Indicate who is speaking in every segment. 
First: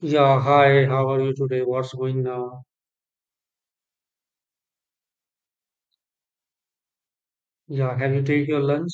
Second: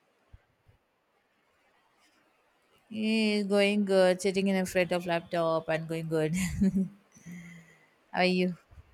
Speaker 1: Yeah, hi, how are you today? What's going now?
Speaker 2: Going good, sitting in front of laptop and going good.
Speaker 1: Yeah, have
Speaker 2: How
Speaker 1: you
Speaker 2: are
Speaker 1: taken
Speaker 2: you?
Speaker 1: your lunch?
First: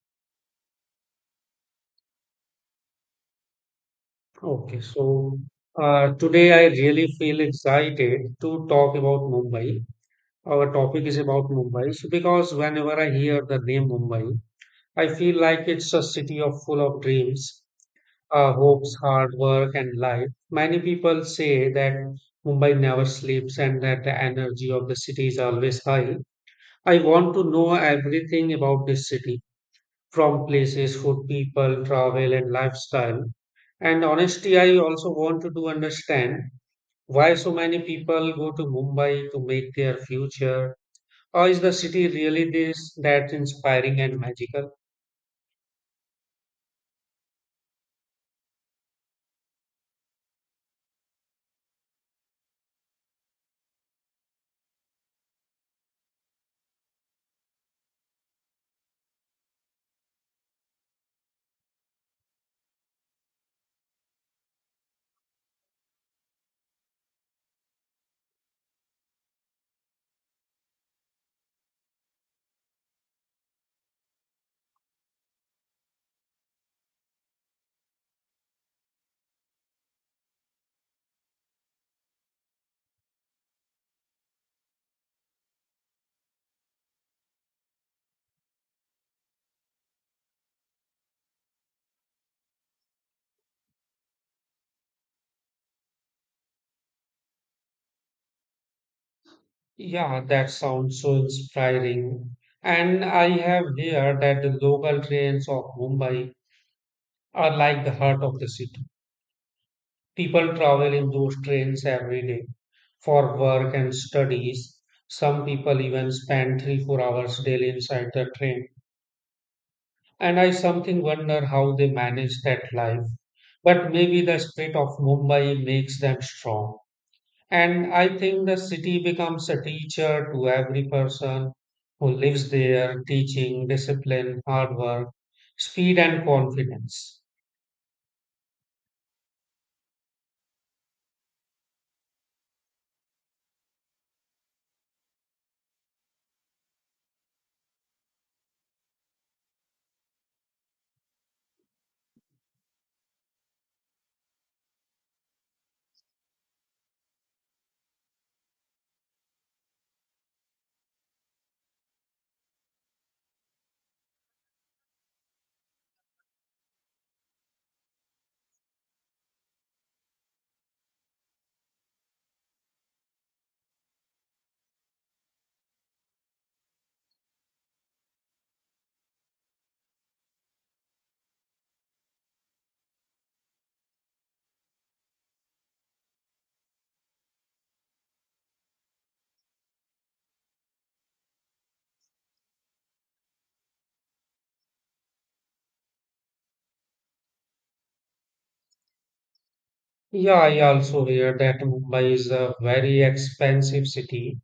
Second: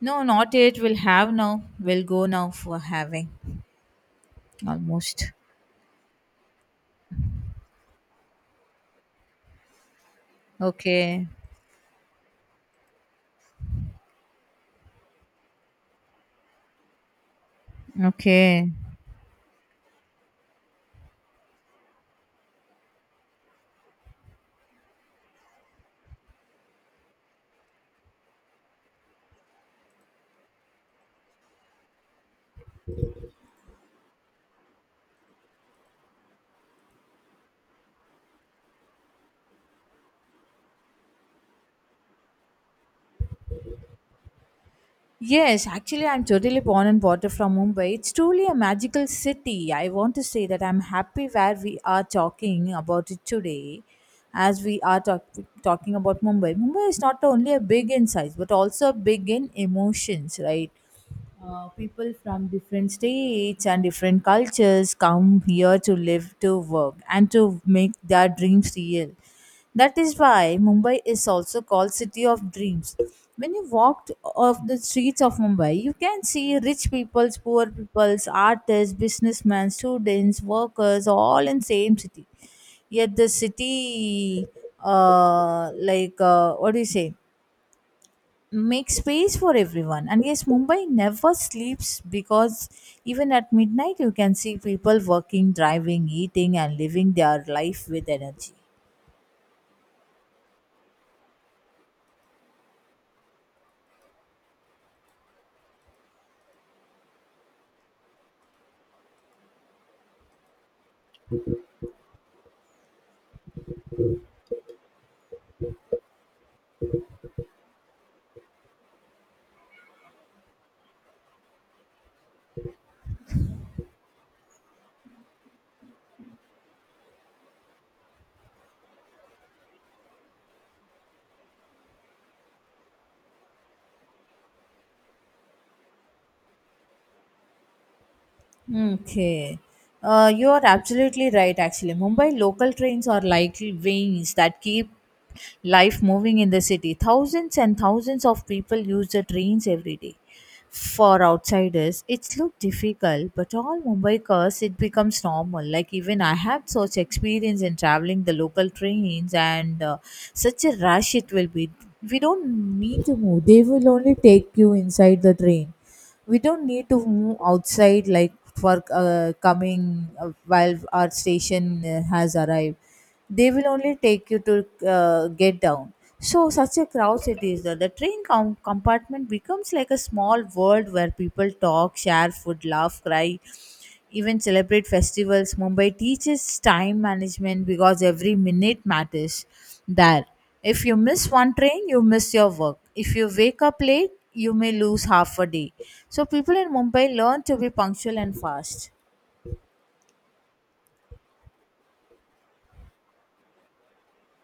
Speaker 2: No, not yet. We'll have now. We'll go now for having
Speaker 1: Okay,
Speaker 2: almost.
Speaker 1: so today I really feel excited to talk about Mumbai. Our topic is
Speaker 2: Okay.
Speaker 1: about Mumbai so because whenever I hear the name Mumbai, I feel like it's a city of full of dreams,
Speaker 2: Okay.
Speaker 1: hopes, hard work, and life. Many people say that Mumbai never sleeps and that the energy of the city is always high. I want to know everything about this city from places, food, people, travel, and lifestyle. And honestly, I also wanted to understand why so many people go to Mumbai to make their future, or is the city really this that inspiring and magical?
Speaker 2: Yes, actually, I'm totally born and brought up from Mumbai. It's truly a magical city. I want to say that I'm happy where we are talking about it today, as we are talk- talking about Mumbai. Mumbai is not only a big in size, but also big in emotions, right? People from different states and different cultures come here to live, to work, and to make their dreams real. That is why Mumbai is also called City of Dreams. When you walked off the streets of Mumbai, you can see rich peoples, poor peoples, artists, businessmen, students, workers, all in same city. Yet the city, like what do you say, makes space for everyone. And yes, Mumbai never sleeps because even at midnight you can see people working, driving, eating, and living their life with energy.
Speaker 1: Yeah, that sounds so inspiring. And I have heard that the local trains of Mumbai are like the heart of the city. People travel in those trains every day for work and studies. Some people even spend 3, 4 hours daily inside the train. And I something wonder how they manage that life. But maybe the spirit of Mumbai makes them strong. And I think the city becomes a teacher to every person who lives there, teaching discipline, hard work, speed, and confidence.
Speaker 2: Okay. You are absolutely right, actually. Mumbai local trains are like veins that keep life moving in the city. Thousands and thousands of people use the trains every day. For outsiders, it's look difficult, but all Mumbaikars, it becomes normal. Like even I have such experience in traveling the local trains, and such a rush it will be. We don't need to move; they will only take you inside the train. We don't need to move outside like for coming while our station has arrived, they will only take you to get down. So such a crowd it is there. The compartment becomes like a small world where people talk, share food, laugh, cry, even celebrate festivals. Mumbai teaches time management because every minute matters there. If you miss one train, you miss your work. If you wake up late, you may lose half a day. So people in Mumbai learn to be punctual and fast.
Speaker 1: Yeah, I also hear that Mumbai is a very expensive city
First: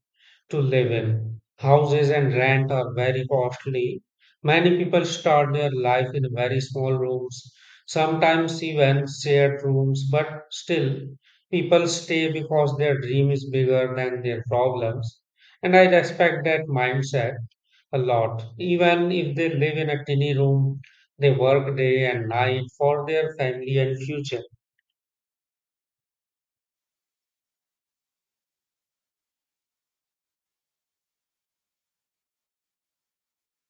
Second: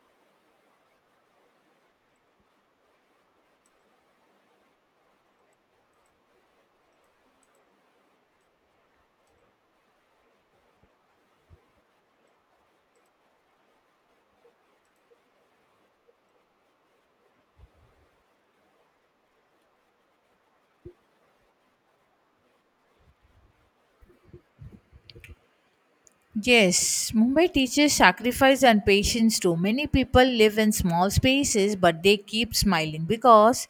Speaker 1: to live in. Houses and rent are very costly. Many people start their life in very small rooms, sometimes even shared rooms, but still, people stay because their dream is bigger than their problems. And I respect that mindset a lot. Even if they live in a tiny room, they work day and night for their family and future.
Speaker 2: Yes, Mumbai teaches sacrifice and patience too. Many people live in small spaces, but they keep smiling because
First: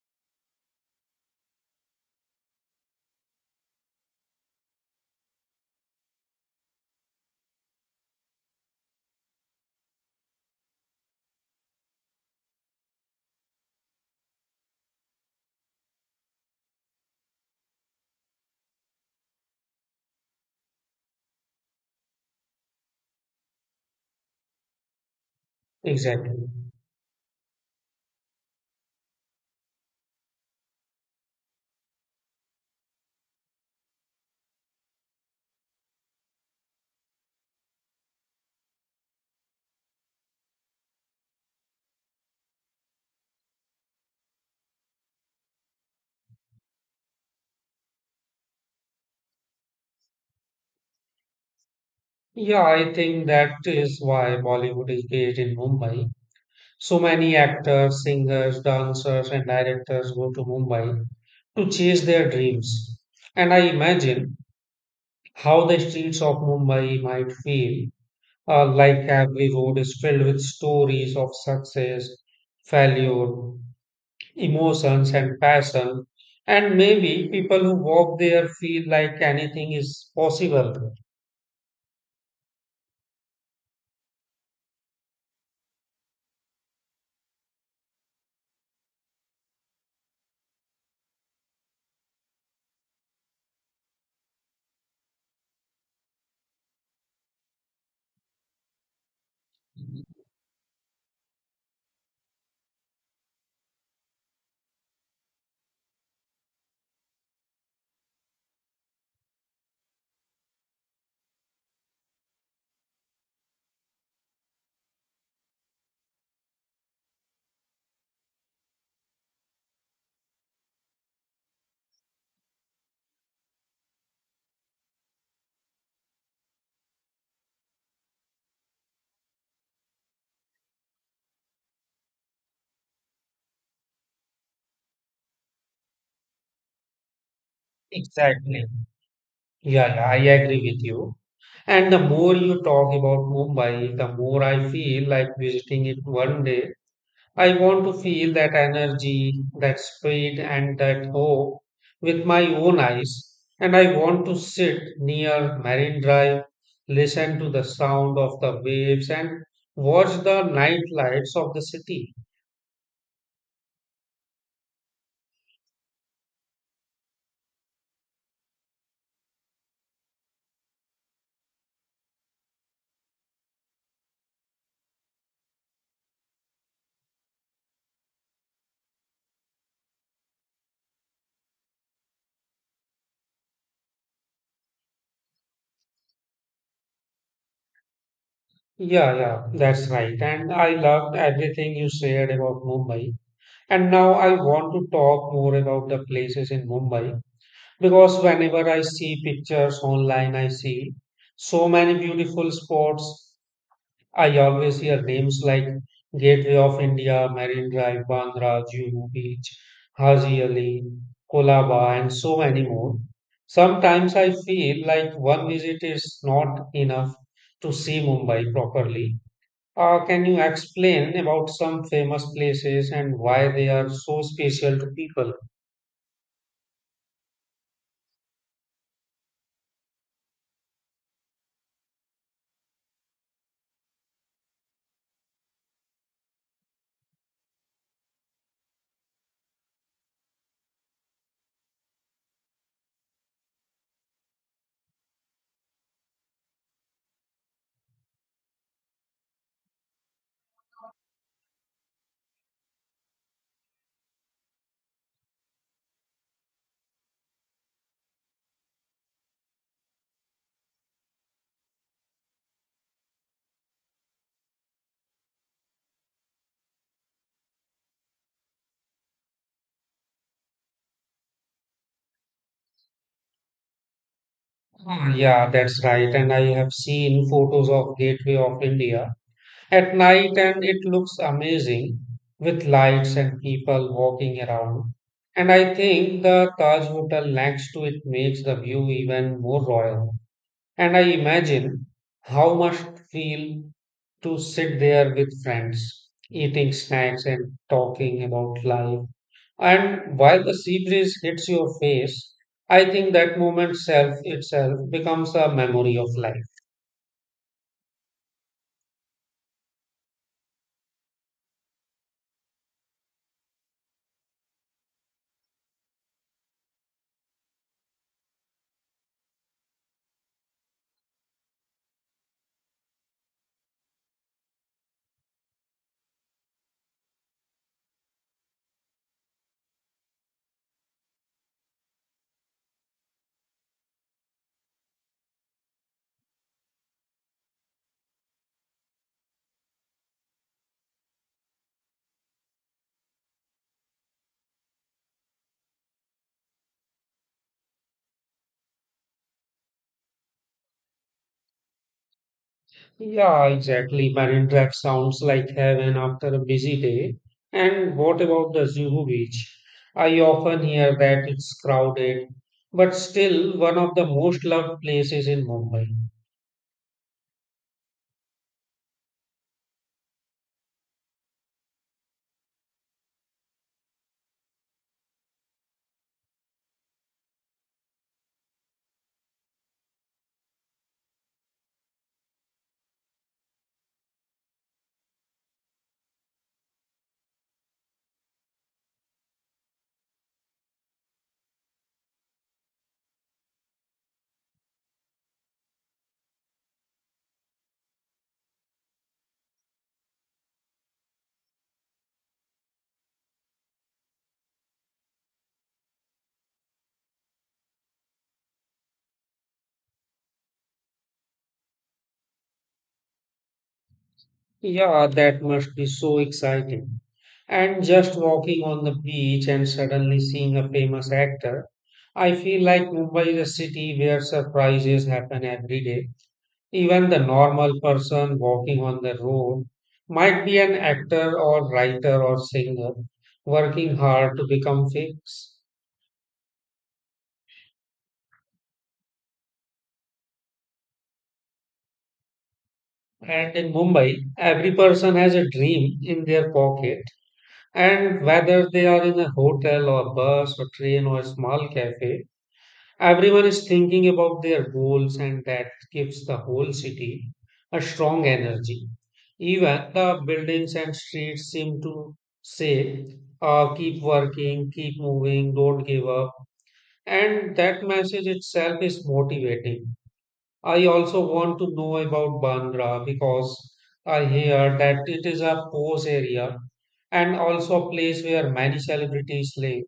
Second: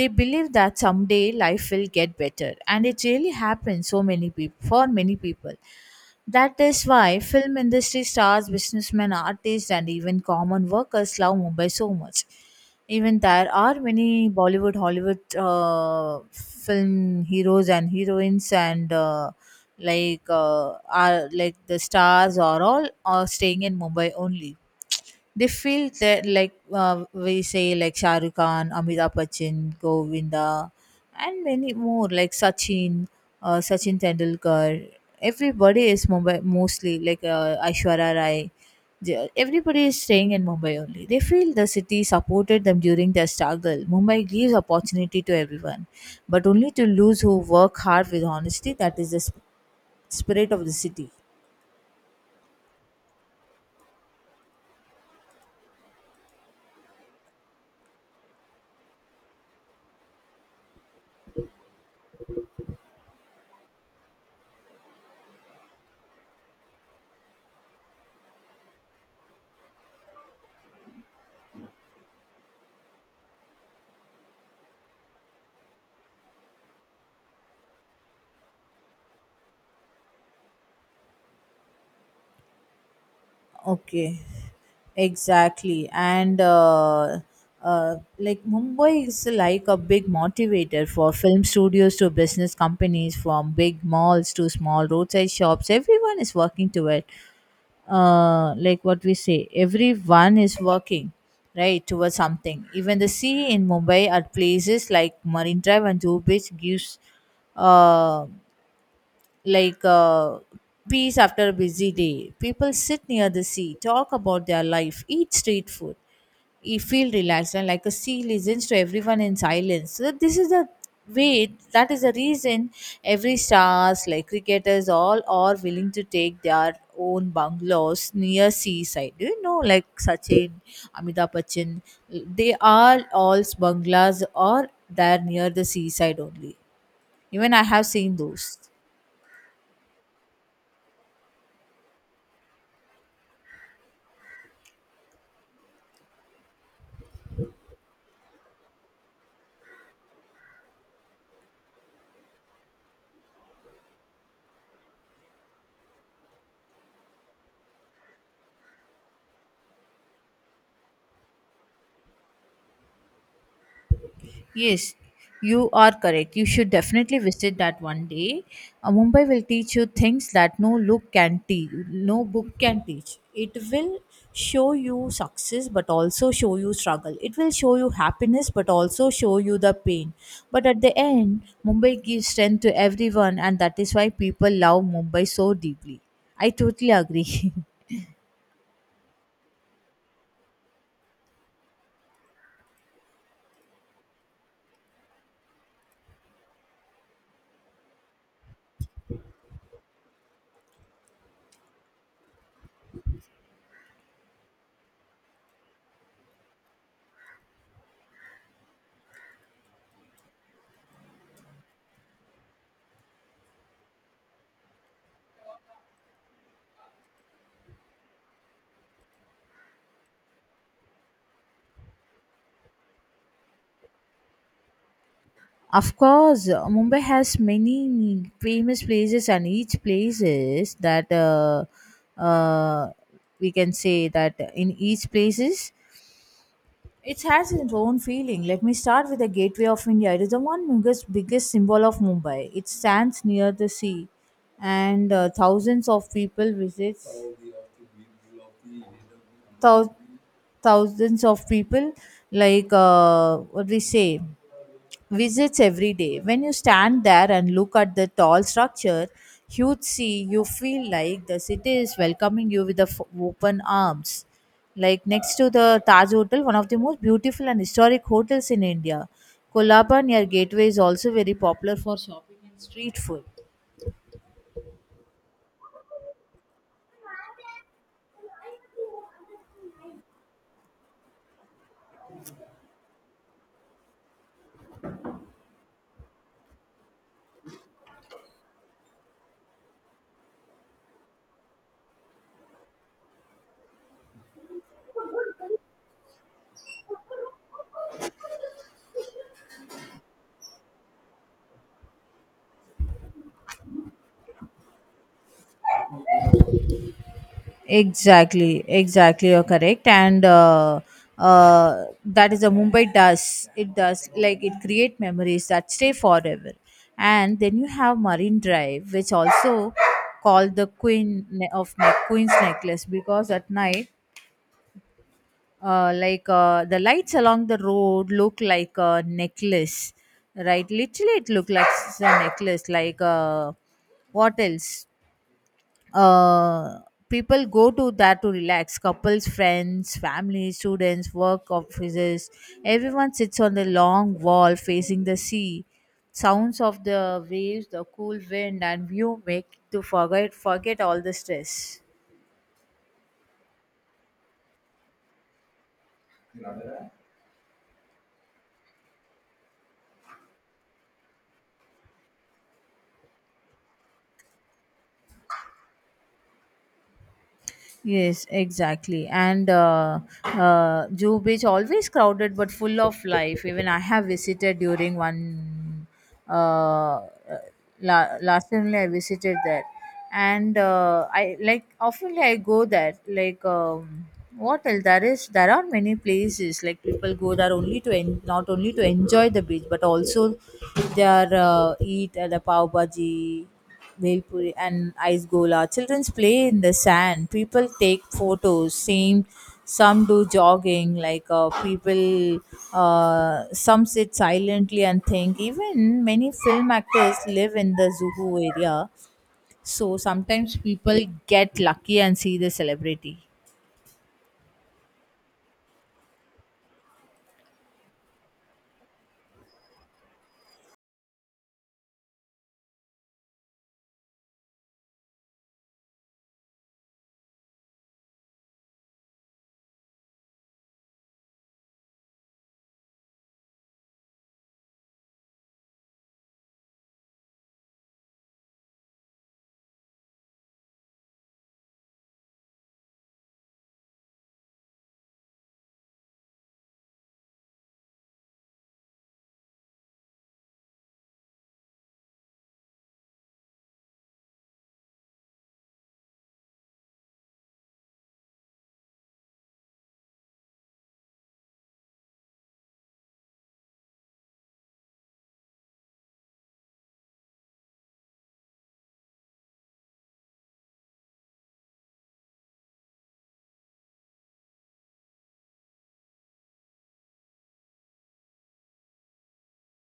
Speaker 2: they believe that someday life will get better, and it really happens so many people for many people. That is why film industry stars, businessmen, artists, and even common workers love Mumbai so much. Even there are many Bollywood, Hollywood film heroes and heroines, and are like the stars are all are staying in Mumbai only. They feel that
Speaker 1: Exactly.
Speaker 2: we say like Shah Rukh Khan, Amitabh Bachchan, Govinda, and many more like Sachin, Sachin Tendulkar. Everybody is Mumbai mostly Aishwarya Rai. Everybody is staying in Mumbai only. They feel the city supported them during their struggle. Mumbai gives opportunity to everyone, but only to lose who work hard with honesty. That is the spirit of the city.
Speaker 1: Yeah, I think that is why Bollywood is based in Mumbai. So many actors, singers, dancers, and directors go to Mumbai to chase their dreams. And I imagine how the streets of Mumbai might feel like every road is filled with stories of success, failure, emotions, and passion. And maybe people who walk there feel like anything is possible.
Speaker 2: Okay. Exactly. And like Mumbai is like a big motivator for film studios to business companies, from big malls to small roadside shops. Everyone is working to it. Like what we say, everyone is working right towards something. Even the sea in Mumbai at places like Marine Drive and Juhu Beach gives uh, like uh, peace after a busy day. People sit near the sea, talk about their life, eat street food, you feel relaxed, and like a sea listens to everyone in silence. So this is the way. That is the reason every stars, like cricketers, all are willing to take their own bungalows near seaside. Do you know, like Sachin, Amitabh Bachchan, they are all bungalows are there near the seaside only. Even I have seen those.
Speaker 1: Exactly. Yeah, yeah, I agree with you. And the more you talk about Mumbai, the more I feel like visiting it one day. I want to feel that energy, that speed, and that hope with my own eyes. And I want to sit near Marine Drive, listen to the sound of the waves, and watch the night lights of the city.
Speaker 2: Yes, you are correct. You should definitely visit that one day. Mumbai will teach you things that no look can teach, no book can teach. It will show you success, but also show you struggle. It will show you happiness, but also show you the pain. But at the end, Mumbai gives strength to everyone, and that is why people love Mumbai so deeply. I totally agree.
Speaker 1: Yeah, yeah, that's right. And I loved everything you shared about Mumbai. And now I want to talk more about the places in Mumbai. Because whenever I see pictures online, I see so many beautiful spots. I always hear names like Gateway of India, Marine Drive, Bandra, Juhu Beach, Haji Ali, Kolaba, and so many more. Sometimes I feel like one visit is not enough to see Mumbai properly. Can you explain about some famous places and why they are so special to people?
Speaker 2: Of course, Mumbai has many famous places, and each places that uh, we can say that in each places it has its own feeling. Let me start with the Gateway of India. It is the one biggest symbol of Mumbai. It stands near the sea, and thousands of people visits. Thou- Thousands of people, what we say, visits every day. When you stand there and look at the tall structure, huge sea, you feel like the city is welcoming you with the open arms. Like next to the Taj Hotel, one of the most beautiful and historic hotels in India, Kolaba near Gateway is also very popular for shopping and street food.
Speaker 1: Ah, yeah, that's right. And I have seen photos of Gateway of India at night, and it looks amazing with lights and people walking around. And I think the Taj Hotel next to it makes the view even more royal. And I imagine how must feel to sit there with friends, eating snacks and talking about life. And while the sea breeze hits your face, I think that moment self itself becomes a memory of life.
Speaker 2: Exactly, exactly. You're correct, and that is a Mumbai does. It does like it create memories that stay forever. And then you have Marine Drive, which also called the Queen's Necklace because at night, the lights along the road look like a necklace, right? Literally, it looked like a necklace, like what else? Uh, people go to that to relax, couples, friends, family, students, work offices, everyone sits on the long wall facing the sea. Sounds of the waves, the cool wind and view make to forget all the stress.
Speaker 1: Yeah, exactly. Marine Drive sounds like heaven after a busy day. And what about the Zuhu Beach? I often hear that it's crowded, but still one of the most loved places in Mumbai.
Speaker 2: Yes, exactly. And Jew Beach always crowded but full of life. Even I have visited during one uh, uh, last time only I visited there, and I like often I go there. Like what else? There are many places like people go there only not only to enjoy the beach but also they are eat at the pav bhaji, Bhelpuri and ice gola. Children play in the sand. People take photos. Same, some do jogging. Some sit silently and think. Even many film actors live in the Zuhu area, so sometimes people get lucky and see the celebrity.
Speaker 1: Yeah, that must be so exciting. And just walking on the beach and suddenly seeing a famous actor, I feel like Mumbai is a city where surprises happen every day. Even the normal person walking on the road might be an actor or writer or singer working hard to become famous. And in Mumbai, every person has a dream in their pocket. And whether they are in a hotel or bus or train or a small cafe, everyone is thinking about their goals, and that gives the whole city a strong energy. Even the buildings and streets seem to say, keep working, keep moving, don't give up. And that message itself is motivating. I also want to know about Bandra because I hear that it is a pose area and also a place where many celebrities live.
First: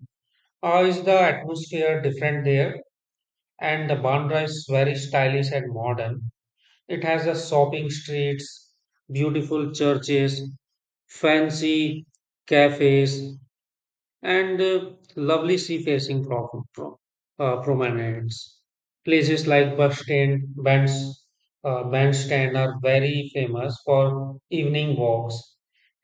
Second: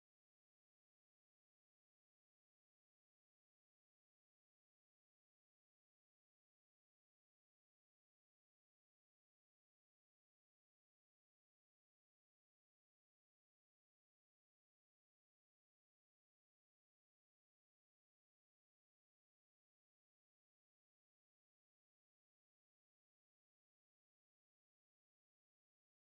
Speaker 1: How is the atmosphere different there? And the Bandra is very stylish and modern. It has a shopping streets, beautiful churches, fancy cafes, and lovely sea facing promenades. Places like bus stand, bands, bandstand are very famous for evening walks.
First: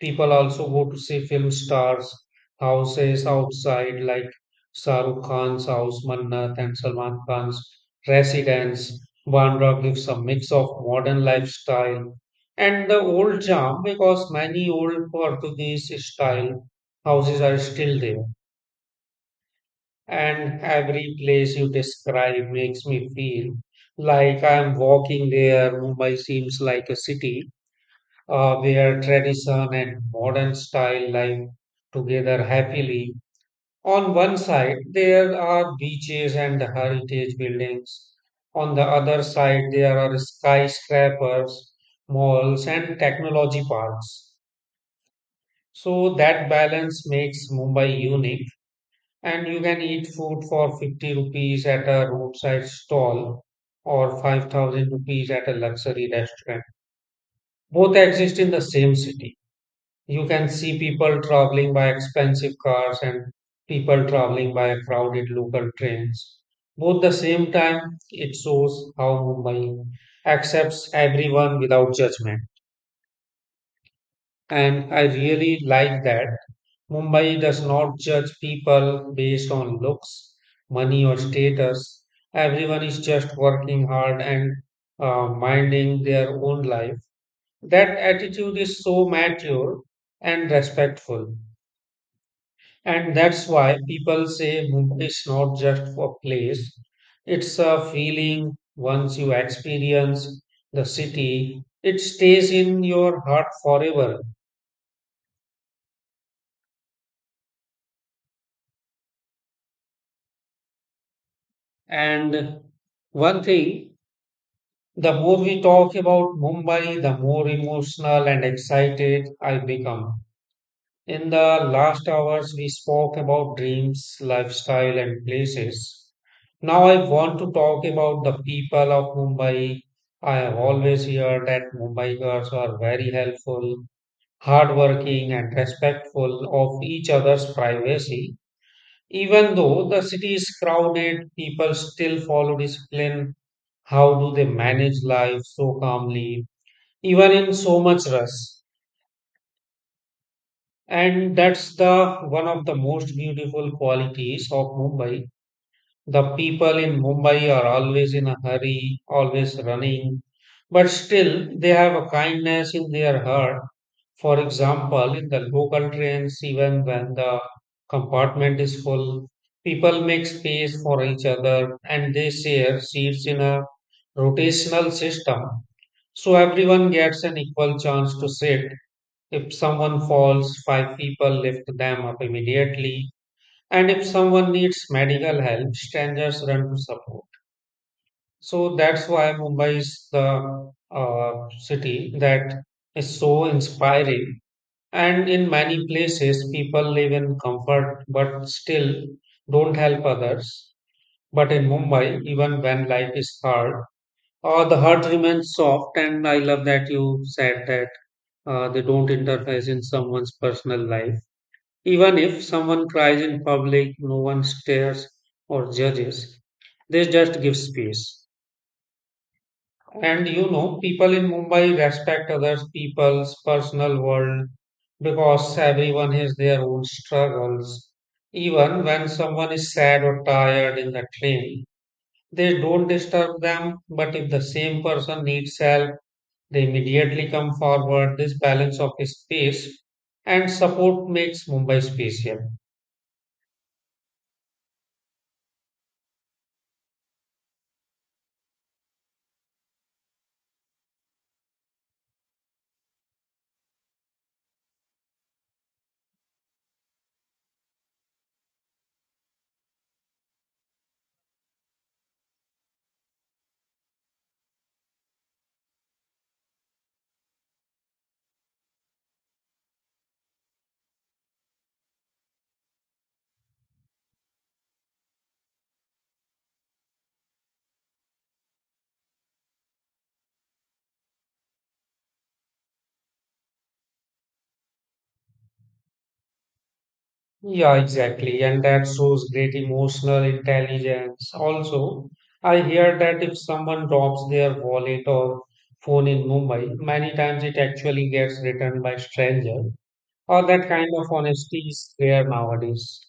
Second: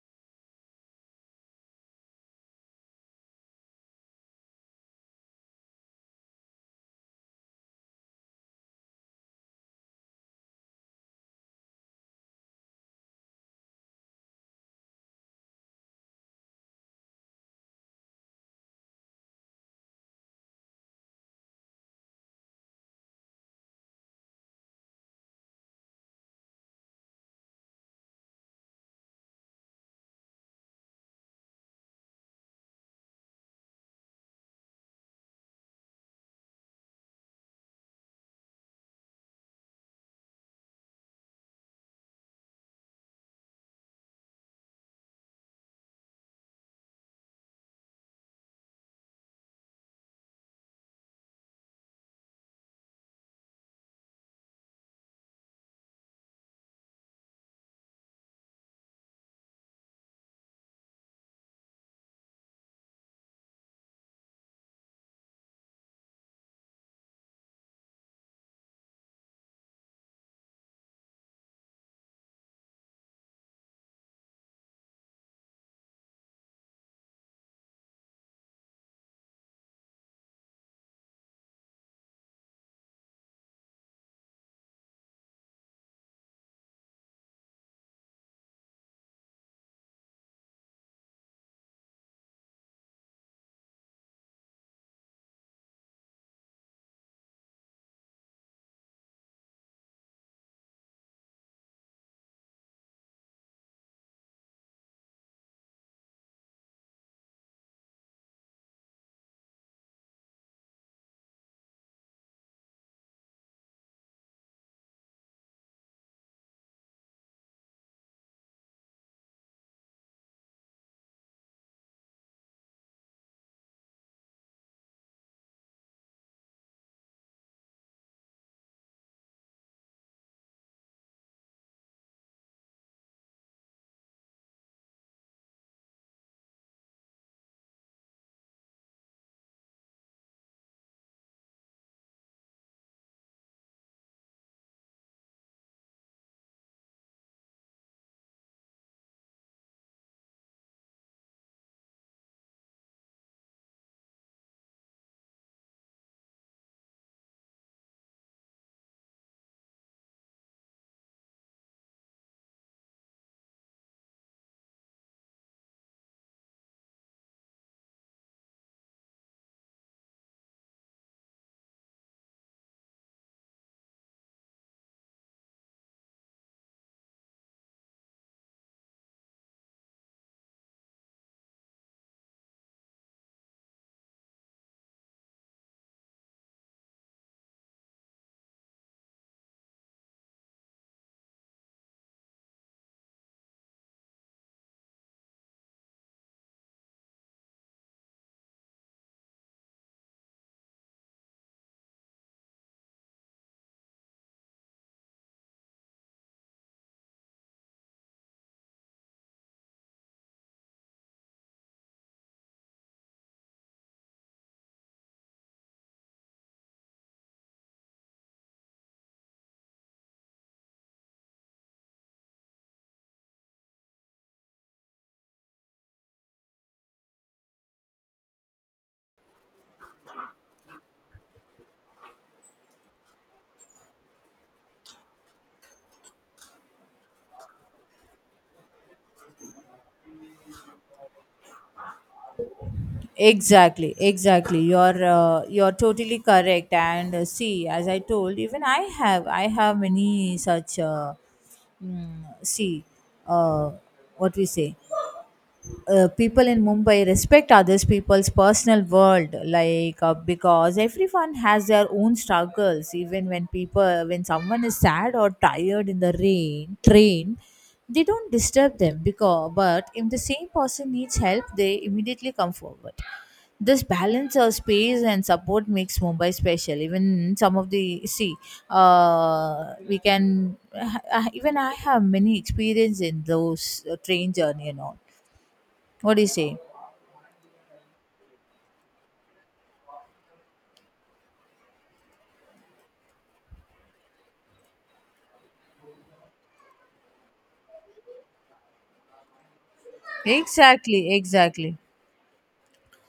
Speaker 1: People also go to see film stars' houses outside, like Shah Rukh Khan's house, Mannat, and Salman Khan's residence. Bandra gives a mix of modern lifestyle and the old charm because many old Portuguese style houses are still there. And every place you describe makes me feel like I'm walking there. Mumbai seems like a city where tradition and modern style live together happily. On one side, there are beaches and heritage buildings. On the other side, there are skyscrapers, malls, and technology parks. So that balance makes Mumbai unique. And you can eat food for 50 rupees at a roadside stall or 5,000 rupees at a luxury restaurant. Both exist in the same city. You can see people traveling by expensive cars and people traveling by crowded local trains. Both the same time, it shows how Mumbai accepts everyone without judgment. And I really like that Mumbai does not judge people based on looks, money, or status. Everyone is just working hard and minding their own life. That attitude is so mature and respectful. And that's why people say Mumbai is not just a place, it's a feeling once you experience the city, it stays in your heart forever. And one thing, the more we talk about Mumbai, the more emotional and excited I become. In the last hours, we spoke about dreams, lifestyle, and places. Now I want to talk about the people of Mumbai. I have always heard that Mumbaikars are very helpful, hardworking, and respectful of each other's privacy. Even though the city is crowded, people still follow discipline. How do they manage life so calmly, even in so much rush? And that's the one of the most beautiful qualities of Mumbai. The people in Mumbai are always in a hurry, always running, but still they have a kindness in their heart. For example, in the local trains, even when the compartment is full, people make space for each other and they share seats in a rotational system. So everyone gets an equal chance to sit. If someone falls, five people lift them up immediately. And if someone needs medical help, strangers run to support. So that's why Mumbai is the city that is so inspiring. And in many places, people live in comfort but still don't help others. But in Mumbai, even when life is hard, the heart remains soft, and I love that you said that they don't interfere in someone's personal life. Even if someone cries in public, no one stares or judges. They just give space. And you know, people in Mumbai respect other people's personal world because everyone has their own struggles. Even when someone is sad or tired in the train, they don't disturb them. But if the same person needs help, they immediately come forward. This balance of space and support makes Mumbai special.
Speaker 2: Exactly, exactly. You're totally correct. And see, as I told, even I have many such. Mm, see, uh, what we say people in Mumbai respect others people's personal world, because everyone has their own struggles. Even when people, when someone is sad or tired in the train, they don't disturb them. Because but if the same person needs help, they immediately come forward. This balance of space and support makes Mumbai special. Even some of the see, we can even I have many experience in those train journey and all, what do you say?
Speaker 1: Yeah, exactly. And that shows great emotional intelligence. Also, I hear that if someone drops their wallet or phone in Mumbai, many times it actually gets returned by stranger. Or that kind of
Speaker 2: Exactly,
Speaker 1: honesty
Speaker 2: exactly,
Speaker 1: is rare nowadays.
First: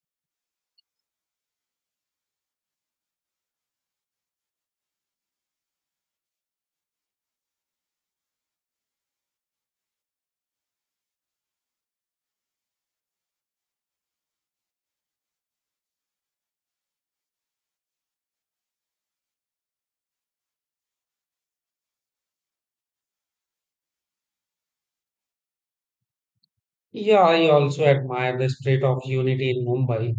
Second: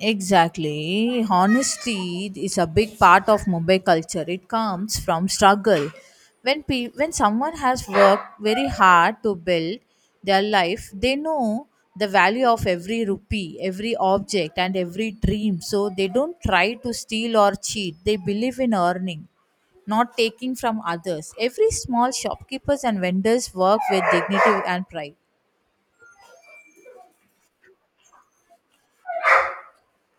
Speaker 2: exactly. Honesty is a big part of Mumbai culture. It comes from struggle. When someone has worked very hard to build their life, they know the value of every rupee, every object, and every dream. So they don't try to steal or cheat. They believe in earning, not taking from others. Every small shopkeepers and vendors work with dignity and pride.
Speaker 1: Yeah, I also admire the spirit of unity in Mumbai.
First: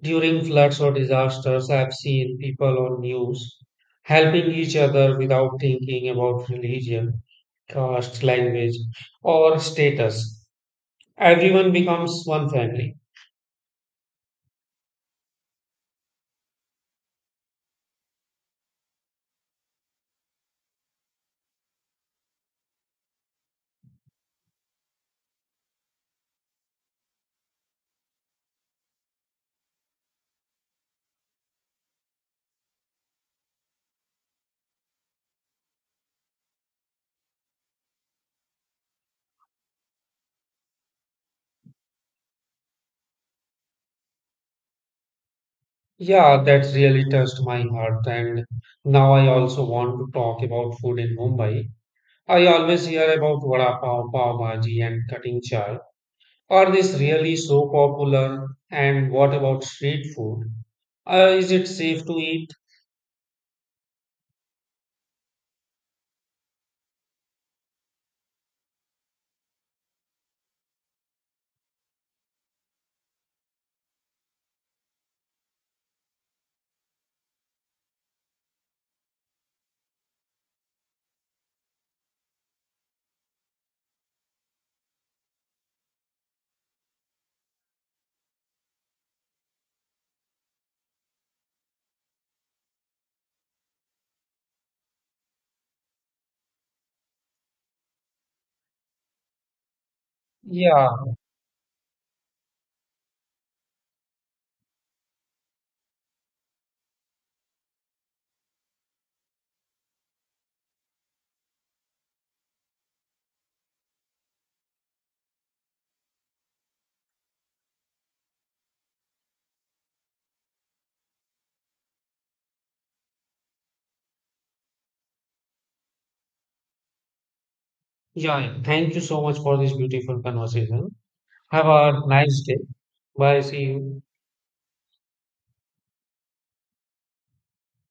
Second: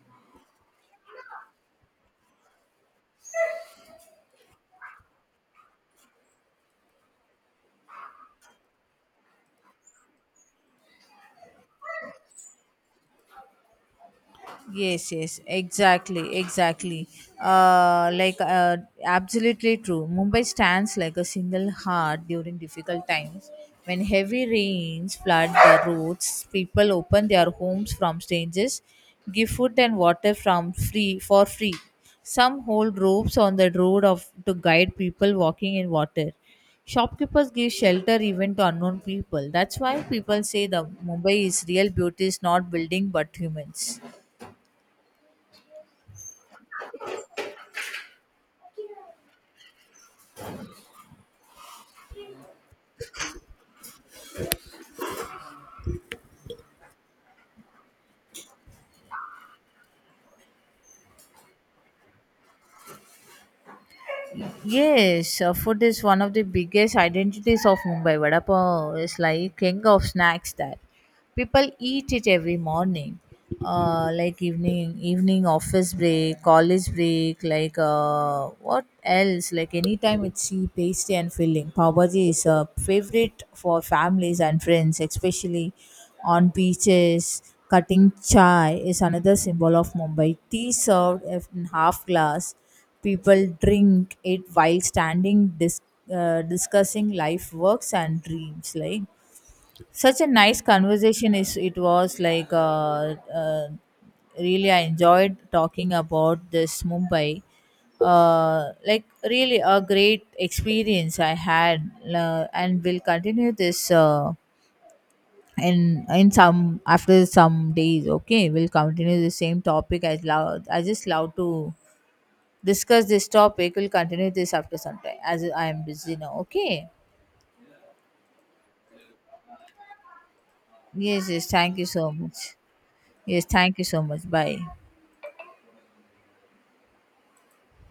Speaker 1: During floods or disasters, I've seen people on news helping each other without thinking about religion, caste, language, or status. Everyone becomes one family.
Speaker 2: Yes, exactly, uh like uh, absolutely true. Mumbai stands like a single heart during difficult times. When heavy rains flood the roads, people open their homes from strangers, give food and water from free for free. Some hold ropes on the road of to guide people walking in water. Shopkeepers give shelter even to unknown people. That's why people say the Mumbai is real beauty is not building but humans.
Speaker 1: Yeah, that really touched my heart. And now I also want to talk about food in Mumbai. I always hear about vada pav, pav bhaji, and cutting chai. Are these really so popular? And what about street food? Is it safe to eat?
Speaker 2: Yes, food is one of the biggest identities of Mumbai. Vada pav is like king of snacks there, people eat it every morning, evening office break, college break, like what else like anytime. It's cheap, tasty, and filling. Pav bhaji is a favorite for families and friends, especially on beaches. Cutting chai is another symbol of Mumbai tea, served in half glass. People drink it while standing, discussing life, works and dreams. Like such a nice
Speaker 1: Yeah,
Speaker 2: conversation is it was uh, really I enjoyed talking about this Mumbai. Like really a great experience I had, and we'll continue this in some after some days, okay? We'll continue the same topic. I love, I just love to discuss this topic. We'll continue this after some time as I am busy now, okay?
Speaker 1: yeah, yeah. Thank you so much for this beautiful conversation.
Speaker 2: Yes,
Speaker 1: Have
Speaker 2: thank you
Speaker 1: a
Speaker 2: so much.
Speaker 1: nice day. Bye.
Speaker 2: Yes,
Speaker 1: See
Speaker 2: thank you so
Speaker 1: you.
Speaker 2: much. Bye.